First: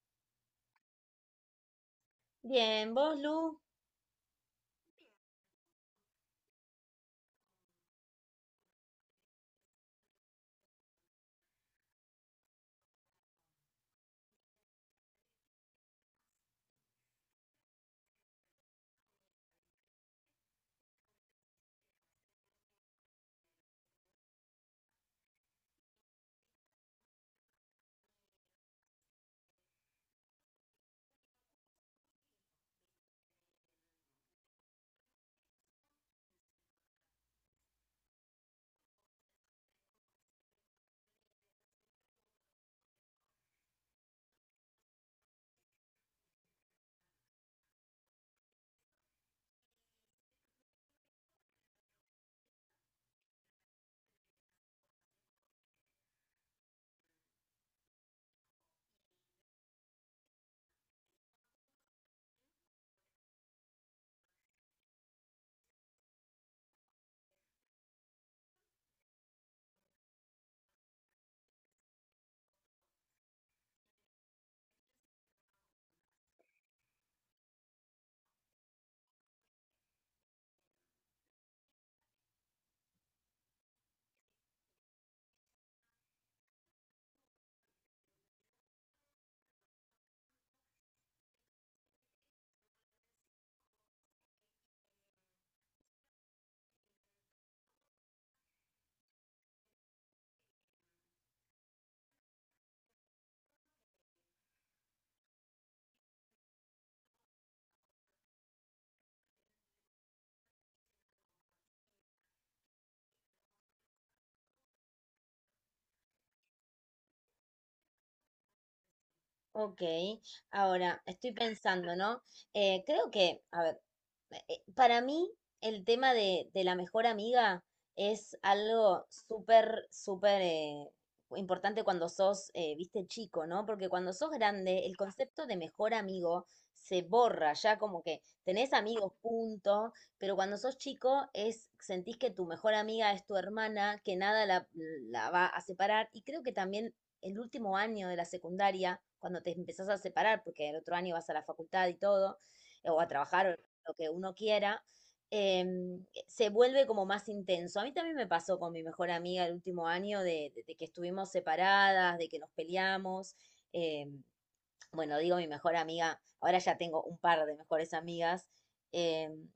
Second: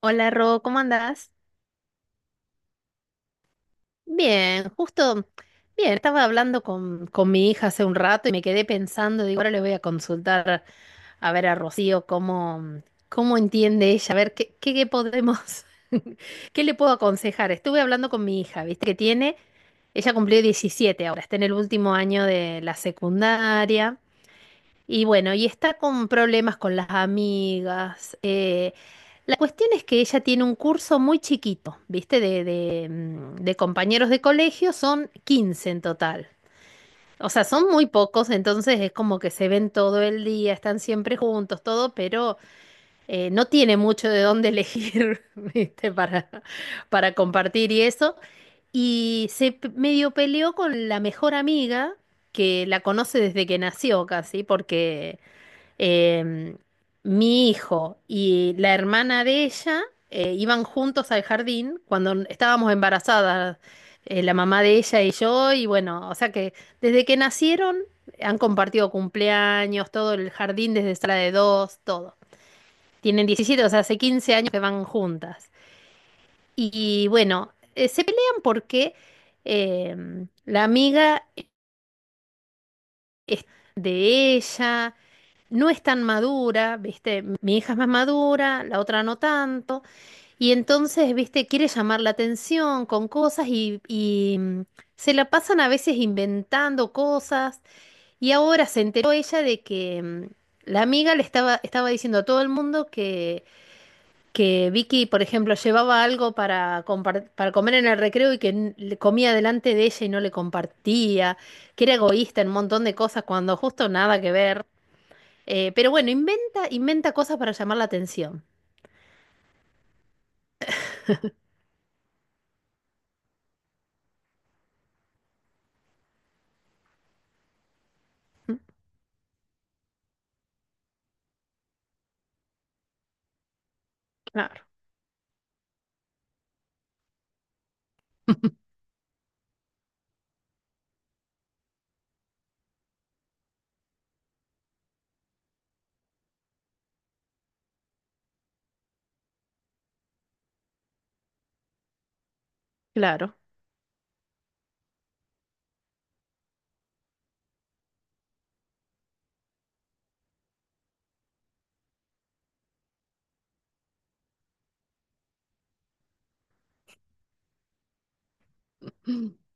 Hola Ro, ¿cómo andás? Bien, vos, Lu. Bien, justo, bien, estaba hablando con, mi hija hace un rato y me quedé pensando, digo, ahora le voy a consultar a ver a Rocío cómo, cómo entiende ella, a ver qué, qué, qué podemos, qué le puedo aconsejar. Estuve hablando con mi hija, viste que tiene, ella cumplió 17 ahora, está en el último año de la secundaria. Y bueno, y está con problemas con las amigas. La cuestión es que ella tiene un curso muy chiquito, ¿viste? De compañeros de colegio, son 15 en total. O sea, son muy pocos, entonces es como que se ven todo el día, están siempre juntos, todo, pero no tiene mucho de dónde elegir, ¿viste? Para compartir y eso. Y medio peleó con la mejor amiga, que la conoce desde que nació casi, porque... Em, Mi hijo y la hermana de ella iban juntos al jardín cuando estábamos embarazadas, la mamá de ella y yo, y bueno, o sea que desde que nacieron han compartido cumpleaños, todo el jardín desde sala de dos, todo. Tienen 17, o sea, hace 15 años que van juntas. Y, bueno, se pelean porque la amiga es de ella. No es tan madura, ¿viste? Mi hija es más madura, la otra no tanto, y entonces, ¿viste? Quiere llamar la atención con cosas y se la pasan a veces inventando cosas, y ahora se enteró ella de que la amiga le estaba diciendo a todo el mundo que Vicky, por ejemplo, llevaba algo para, para comer en el recreo y que le comía delante de ella y no le compartía, que era egoísta en un montón de cosas cuando justo nada que ver. Pero bueno, inventa cosas para llamar la atención. Ok. Ahora, estoy pensando, ¿no? Creo que, a ver, para mí el tema de, la mejor amiga es Mm, algo súper, súper, importante cuando sos, viste, chico, ¿no? Porque cuando sos claro. grande, el concepto de mejor amigo se borra, ya como que tenés amigos, punto, pero cuando sos chico es, sentís que tu mejor amiga es tu hermana, que nada la va a separar, y creo que también el último año de la secundaria, cuando te empezás a separar, porque el otro año vas a la facultad y todo, o a Claro. trabajar, o lo que uno quiera, se vuelve como más intenso. A mí también me pasó con mi mejor amiga el último año de que estuvimos separadas, de que nos peleamos. em, bueno, digo mi mejor amiga, ahora ya tengo un par de mejores amigas. em,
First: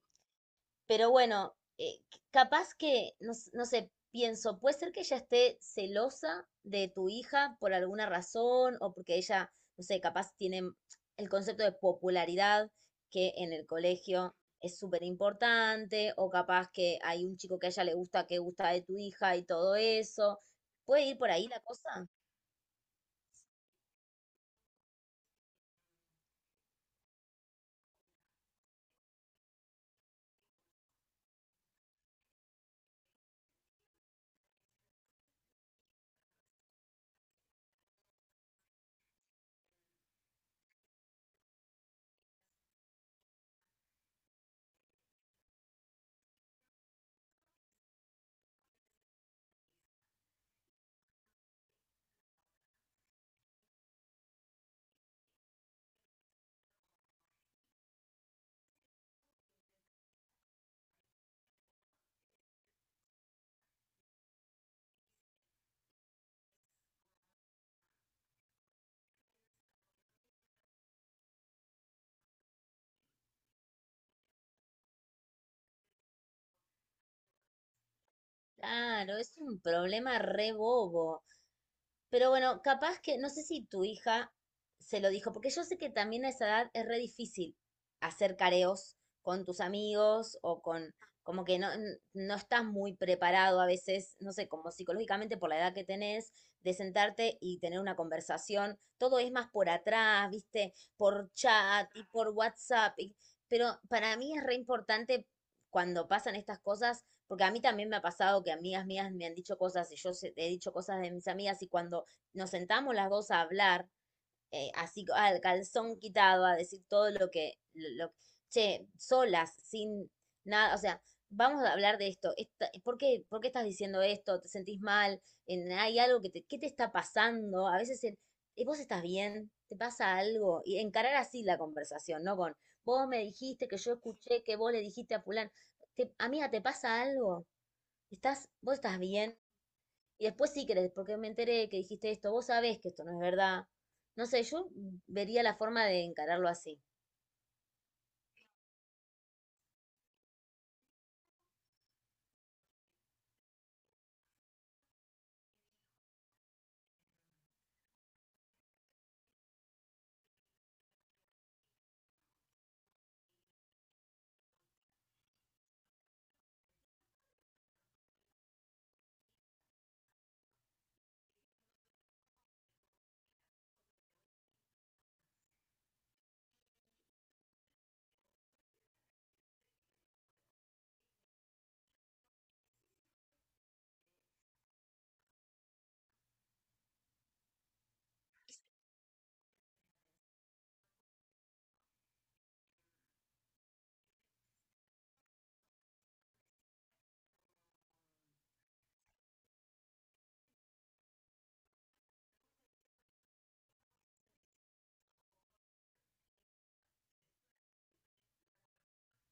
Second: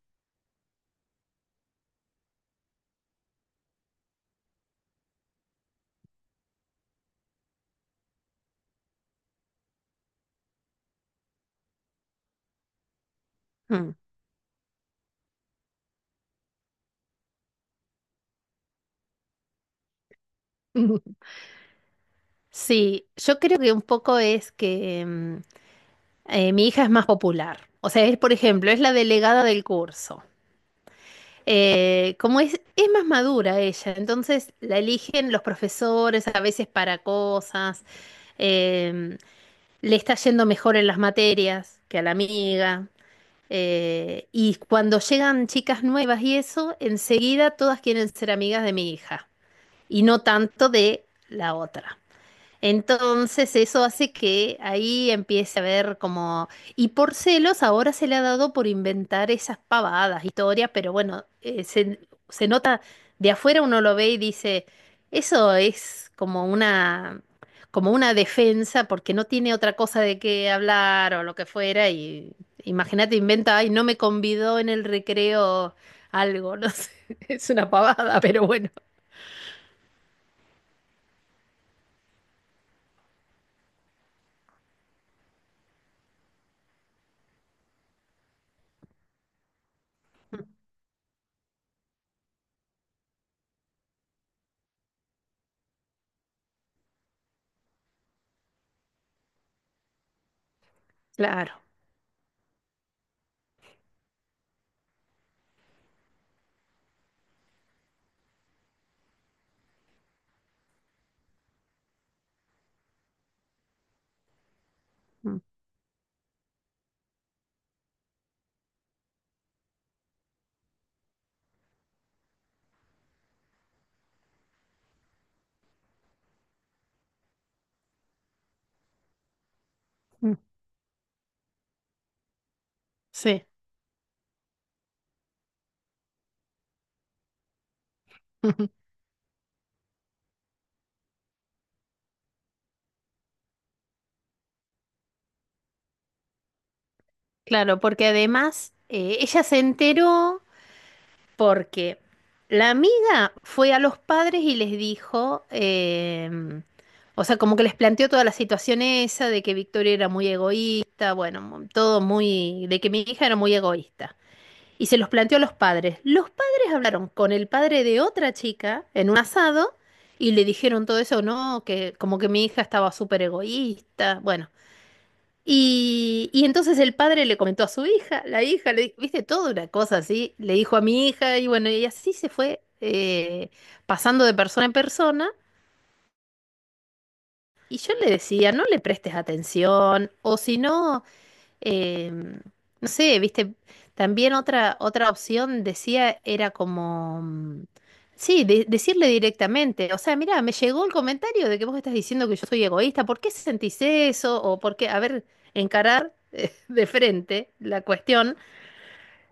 pero bueno, capaz que, no, no sé, pienso, puede ser que ella esté celosa de tu hija por alguna razón o porque ella, no sé, capaz tiene el concepto de popularidad que en el Mm. colegio es súper importante, o capaz que hay un chico que a ella le gusta, que gusta de tu hija y todo eso. ¿Puede ir por ahí la cosa? Sí, yo creo que un poco es que mi hija es más popular. O sea, es, por ejemplo, es la delegada del curso. Como es más madura ella, entonces la eligen los profesores a veces para cosas. Em, Le está yendo mejor en las materias que a la amiga. Y cuando llegan chicas nuevas y eso, enseguida todas quieren ser amigas de mi hija y no tanto de la otra. Entonces eso hace que ahí empiece a ver como... Y por celos ahora se le ha dado por inventar esas pavadas, historias, pero bueno, se nota, de afuera uno lo ve y dice, eso es como una defensa porque no tiene otra cosa de qué hablar o lo que fuera y imagínate, inventa, ay, no me convidó en el recreo algo, no sé, es una pavada, pero bueno, Claro, es un problema re bobo. Pero bueno, capaz que, no sé si tu hija se lo dijo, porque yo sé que también a esa edad es re difícil hacer careos con tus amigos o con, como que no, no estás muy preparado a veces, no sé, como psicológicamente por la edad que tenés, de sentarte y tener una conversación. Todo es más por atrás, ¿viste? Por claro. chat y por WhatsApp. Pero para mí es re importante cuando pasan estas cosas, porque a mí también me ha pasado que amigas mías me han dicho cosas y yo he dicho cosas de mis amigas, y cuando nos sentamos las dos a hablar, así co- Mm, al calzón quitado, a decir todo lo que. Che, solas, sin nada, o sea, vamos a hablar de esto, por qué estás diciendo esto? ¿Te sentís mal? ¿Hay algo que te, qué te está pasando? A veces el, vos estás bien, te pasa mm, algo", y encarar así la conversación, ¿no? Con, vos me sí. dijiste, que yo escuché que vos le dijiste a fulano, te, amiga, ¿te pasa algo? Estás, vos estás bien. Y después sí crees, porque me enteré que dijiste esto, vos sabés que esto no es verdad. No sé, yo vería la forma de encararlo así. Claro, porque además ella se enteró porque la amiga fue a los padres y les dijo, o sea, como que les planteó toda la situación esa de que Victoria era muy egoísta, bueno, todo muy, de que mi hija era muy egoísta. Y se los planteó a los padres. Los padres hablaron con el padre de otra chica en un asado y le dijeron todo eso, no, que como que mi hija estaba súper egoísta, bueno. Y entonces el padre le comentó a su hija, la hija, viste, toda una cosa así, le dijo a mi hija y bueno, y así se fue pasando de persona en persona. Y yo le decía, no le prestes atención, o si no... Eh, no sé, viste, también otra opción decía era como, sí, decirle directamente, o sea, mira, me llegó el comentario de que vos estás diciendo que yo soy egoísta, ¿por qué sentís eso? O por qué, a ver, encarar de frente la cuestión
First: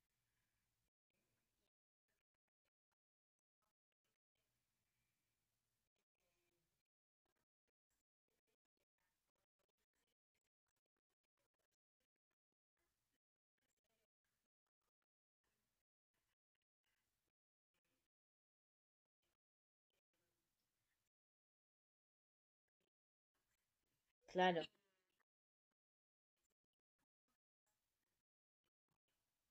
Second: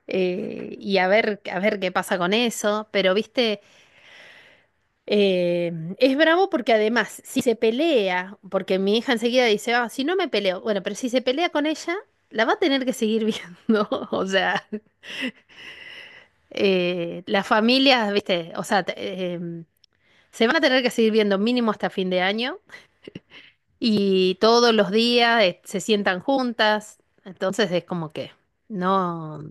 y a ver qué pasa con eso, pero viste... Eh, es bravo porque además, si se pelea, porque mi hija enseguida dice, ah, si no me peleo, bueno, pero si se pelea con ella, la va a tener que seguir viendo. O sea, las familias, viste, o sea, em, se van a tener que seguir viendo mínimo hasta fin de año y Claro. todos los días se sientan juntas. Entonces es como que no,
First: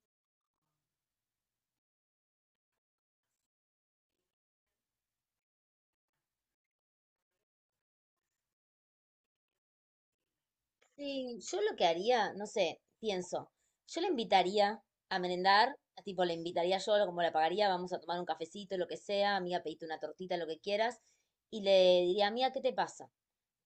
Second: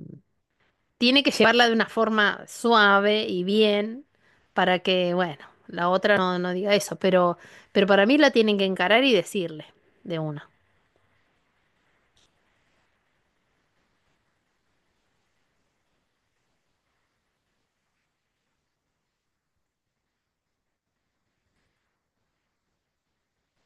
tiene que llevarla de una forma suave y bien para que, bueno, la otra no, no diga eso, pero para mí la tienen que encarar y decirle de una. Sí, yo lo que haría, no sé, pienso, yo la invitaría a merendar, tipo, la invitaría yo, como la pagaría, vamos a tomar un cafecito, lo que sea, amiga, pedite una tortita, lo que quieras, y le diría, amiga, ¿qué te pasa?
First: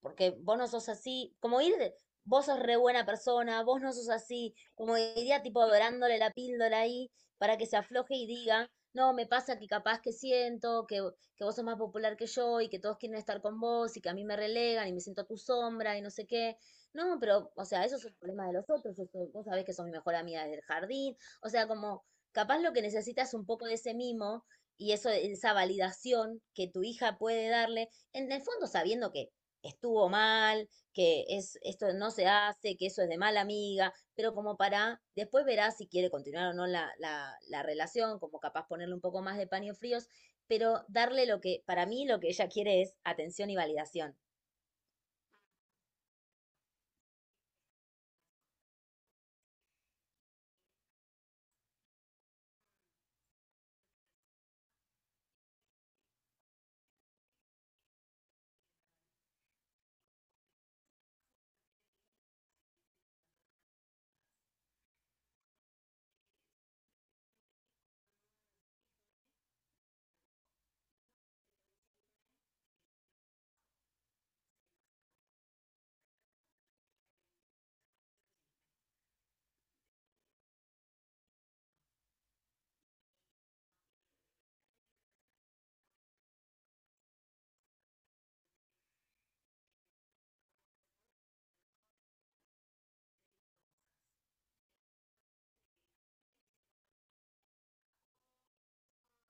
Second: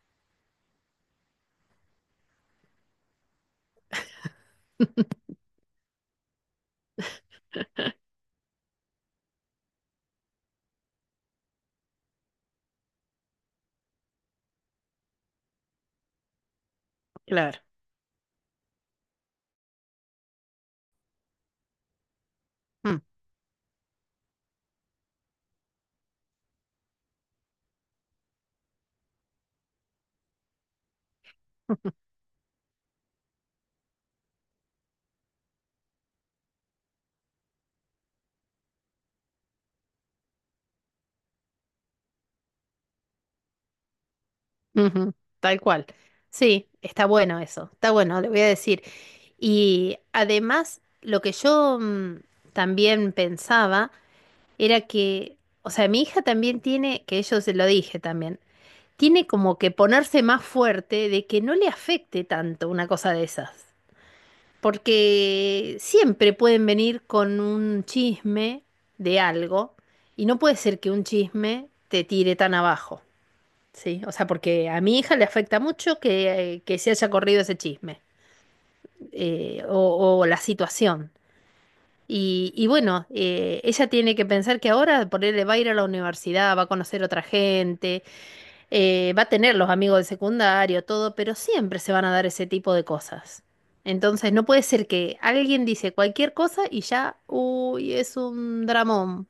Porque vos no sos así, como ir, vos sos re buena persona, vos no sos así, como iría tipo dorándole la píldora ahí para que se afloje y diga, no, me pasa que capaz que siento que vos sos más popular que yo y que todos quieren estar con vos y que a mí me relegan y me siento a tu sombra y no sé qué. No, pero, Claro. o sea, eso es un problema de los otros, vos sabés que sos mi mejor amiga del jardín, o sea, como capaz lo que Mm. necesitas es un poco de ese mimo y eso, esa validación que tu hija puede darle, en el fondo sabiendo que estuvo mal, que es, esto no se hace, que eso es de mala amiga, pero como para, después verá si quiere continuar o no la relación, como capaz ponerle un poco más de paños fríos, pero darle lo que, para mí lo que ella quiere es atención y validación. Ujú, tal cual. Sí, está bueno eso, está bueno, le voy a decir. Y además, lo que yo también pensaba era que, o sea, mi hija también tiene, que yo se lo dije también, tiene como que ponerse más fuerte de que no le afecte tanto una cosa de esas. Porque siempre pueden venir con un chisme de algo y no puede ser que un chisme te tire tan abajo, ¿sí? O sea, porque a mi hija le afecta mucho que se haya corrido ese chisme o la situación. Y bueno, ella tiene que pensar que ahora por él va a ir a la universidad, va a conocer otra gente, va a tener los amigos de secundario, todo, pero siempre se van a dar ese tipo de cosas. Entonces no puede ser que alguien dice cualquier cosa y ya, uy, es un dramón.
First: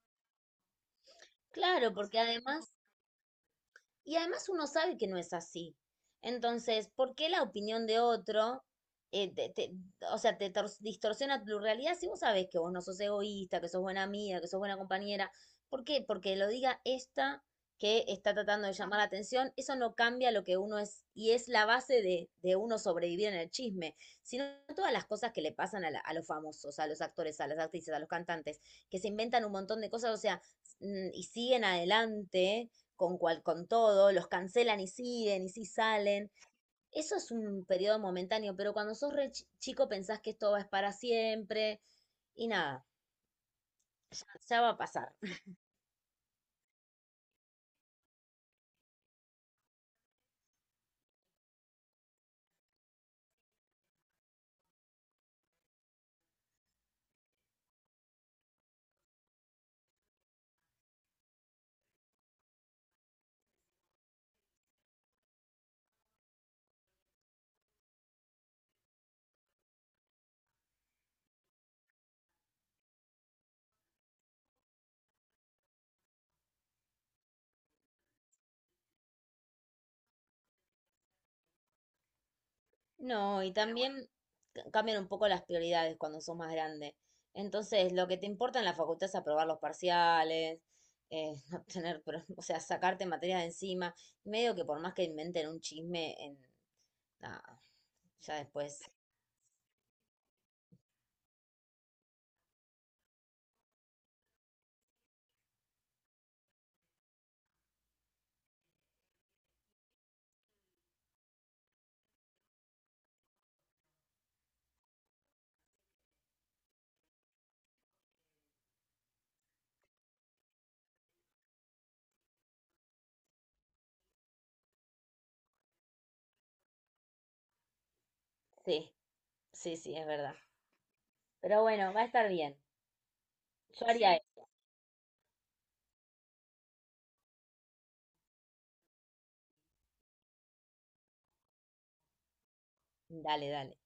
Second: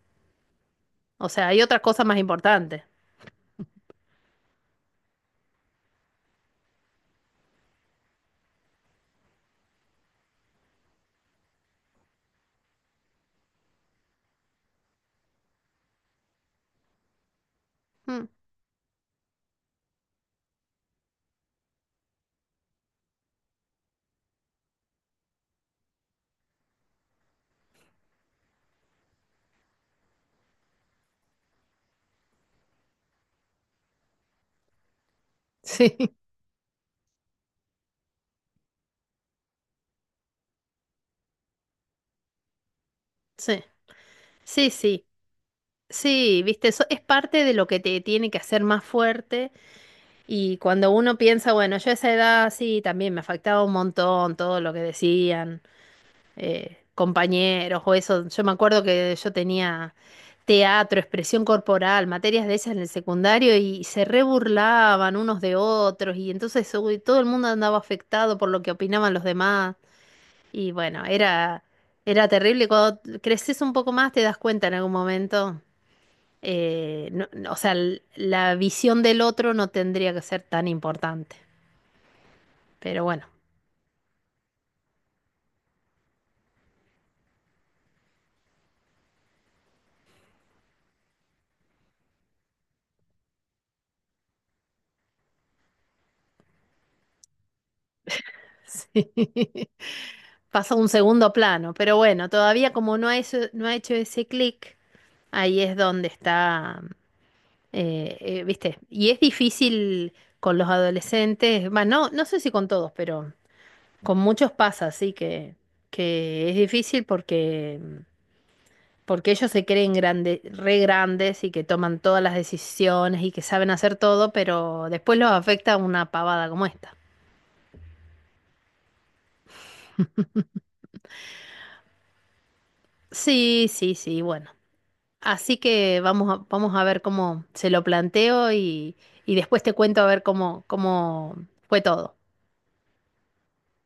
O sea, hay otras Claro, cosas más porque además. importantes. Y además uno sabe que no es así. Entonces, ¿por qué la opinión de otro, eh, te- te- o sea, te distorsiona tu realidad si vos sabés que vos no sos egoísta, que sos buena amiga, que sos buena compañera? ¿Por qué? Porque lo diga esta que Mm, está tratando de llamar la atención, eso no cambia lo que uno es, y es la base de uno sobrevivir en el chisme, sino todas las cosas que le pasan a, a los famosos, a los actores, a las actrices, a los cantantes, que se inventan un montón de cosas, o sea, y siguen adelante con, cual, con todo, los cancelan y siguen y sí sí, salen. Eso es un periodo momentáneo, pero cuando sos re chico pensás que esto va a es para siempre y nada, sí, ya, ya va sí, a sí. pasar. Sí, viste, eso es parte de lo que te tiene que hacer más fuerte. Y cuando uno piensa, bueno, yo a esa edad sí, también me afectaba un montón todo lo que decían. Compañeros o eso. Yo me acuerdo que yo tenía teatro, expresión corporal, materias de esas en el secundario y se reburlaban unos de otros y entonces uy, todo el mundo andaba afectado por lo que opinaban los demás y bueno, era terrible. Cuando creces un poco más te das cuenta en algún momento. No, o sea, la visión del otro no tendría que ser tan importante, pero bueno, No, y también cambian un poco las prioridades cuando sos más grande. Entonces, lo que te importa en la facultad es aprobar los parciales, no tener, o sea, sacarte materias de encima. Medio que por más que inventen un chisme, en, nada, ya después. sí, pasó a un segundo plano, pero bueno, todavía como no ha hecho ese clic, ahí es donde está, ¿viste? Y es difícil con los adolescentes, bueno, no, no sé si con todos, pero con muchos pasa, así que es difícil porque, porque ellos se creen re grandes y que toman todas las decisiones y que saben hacer todo, pero después los afecta una pavada como esta. Sí, sí, sí, es verdad. Pero bueno, va a estar bien. Sí, Yo sí, haría sí, eso. bueno. Así que vamos a ver cómo se lo planteo y después te cuento a ver cómo, cómo fue todo. Dale, dale.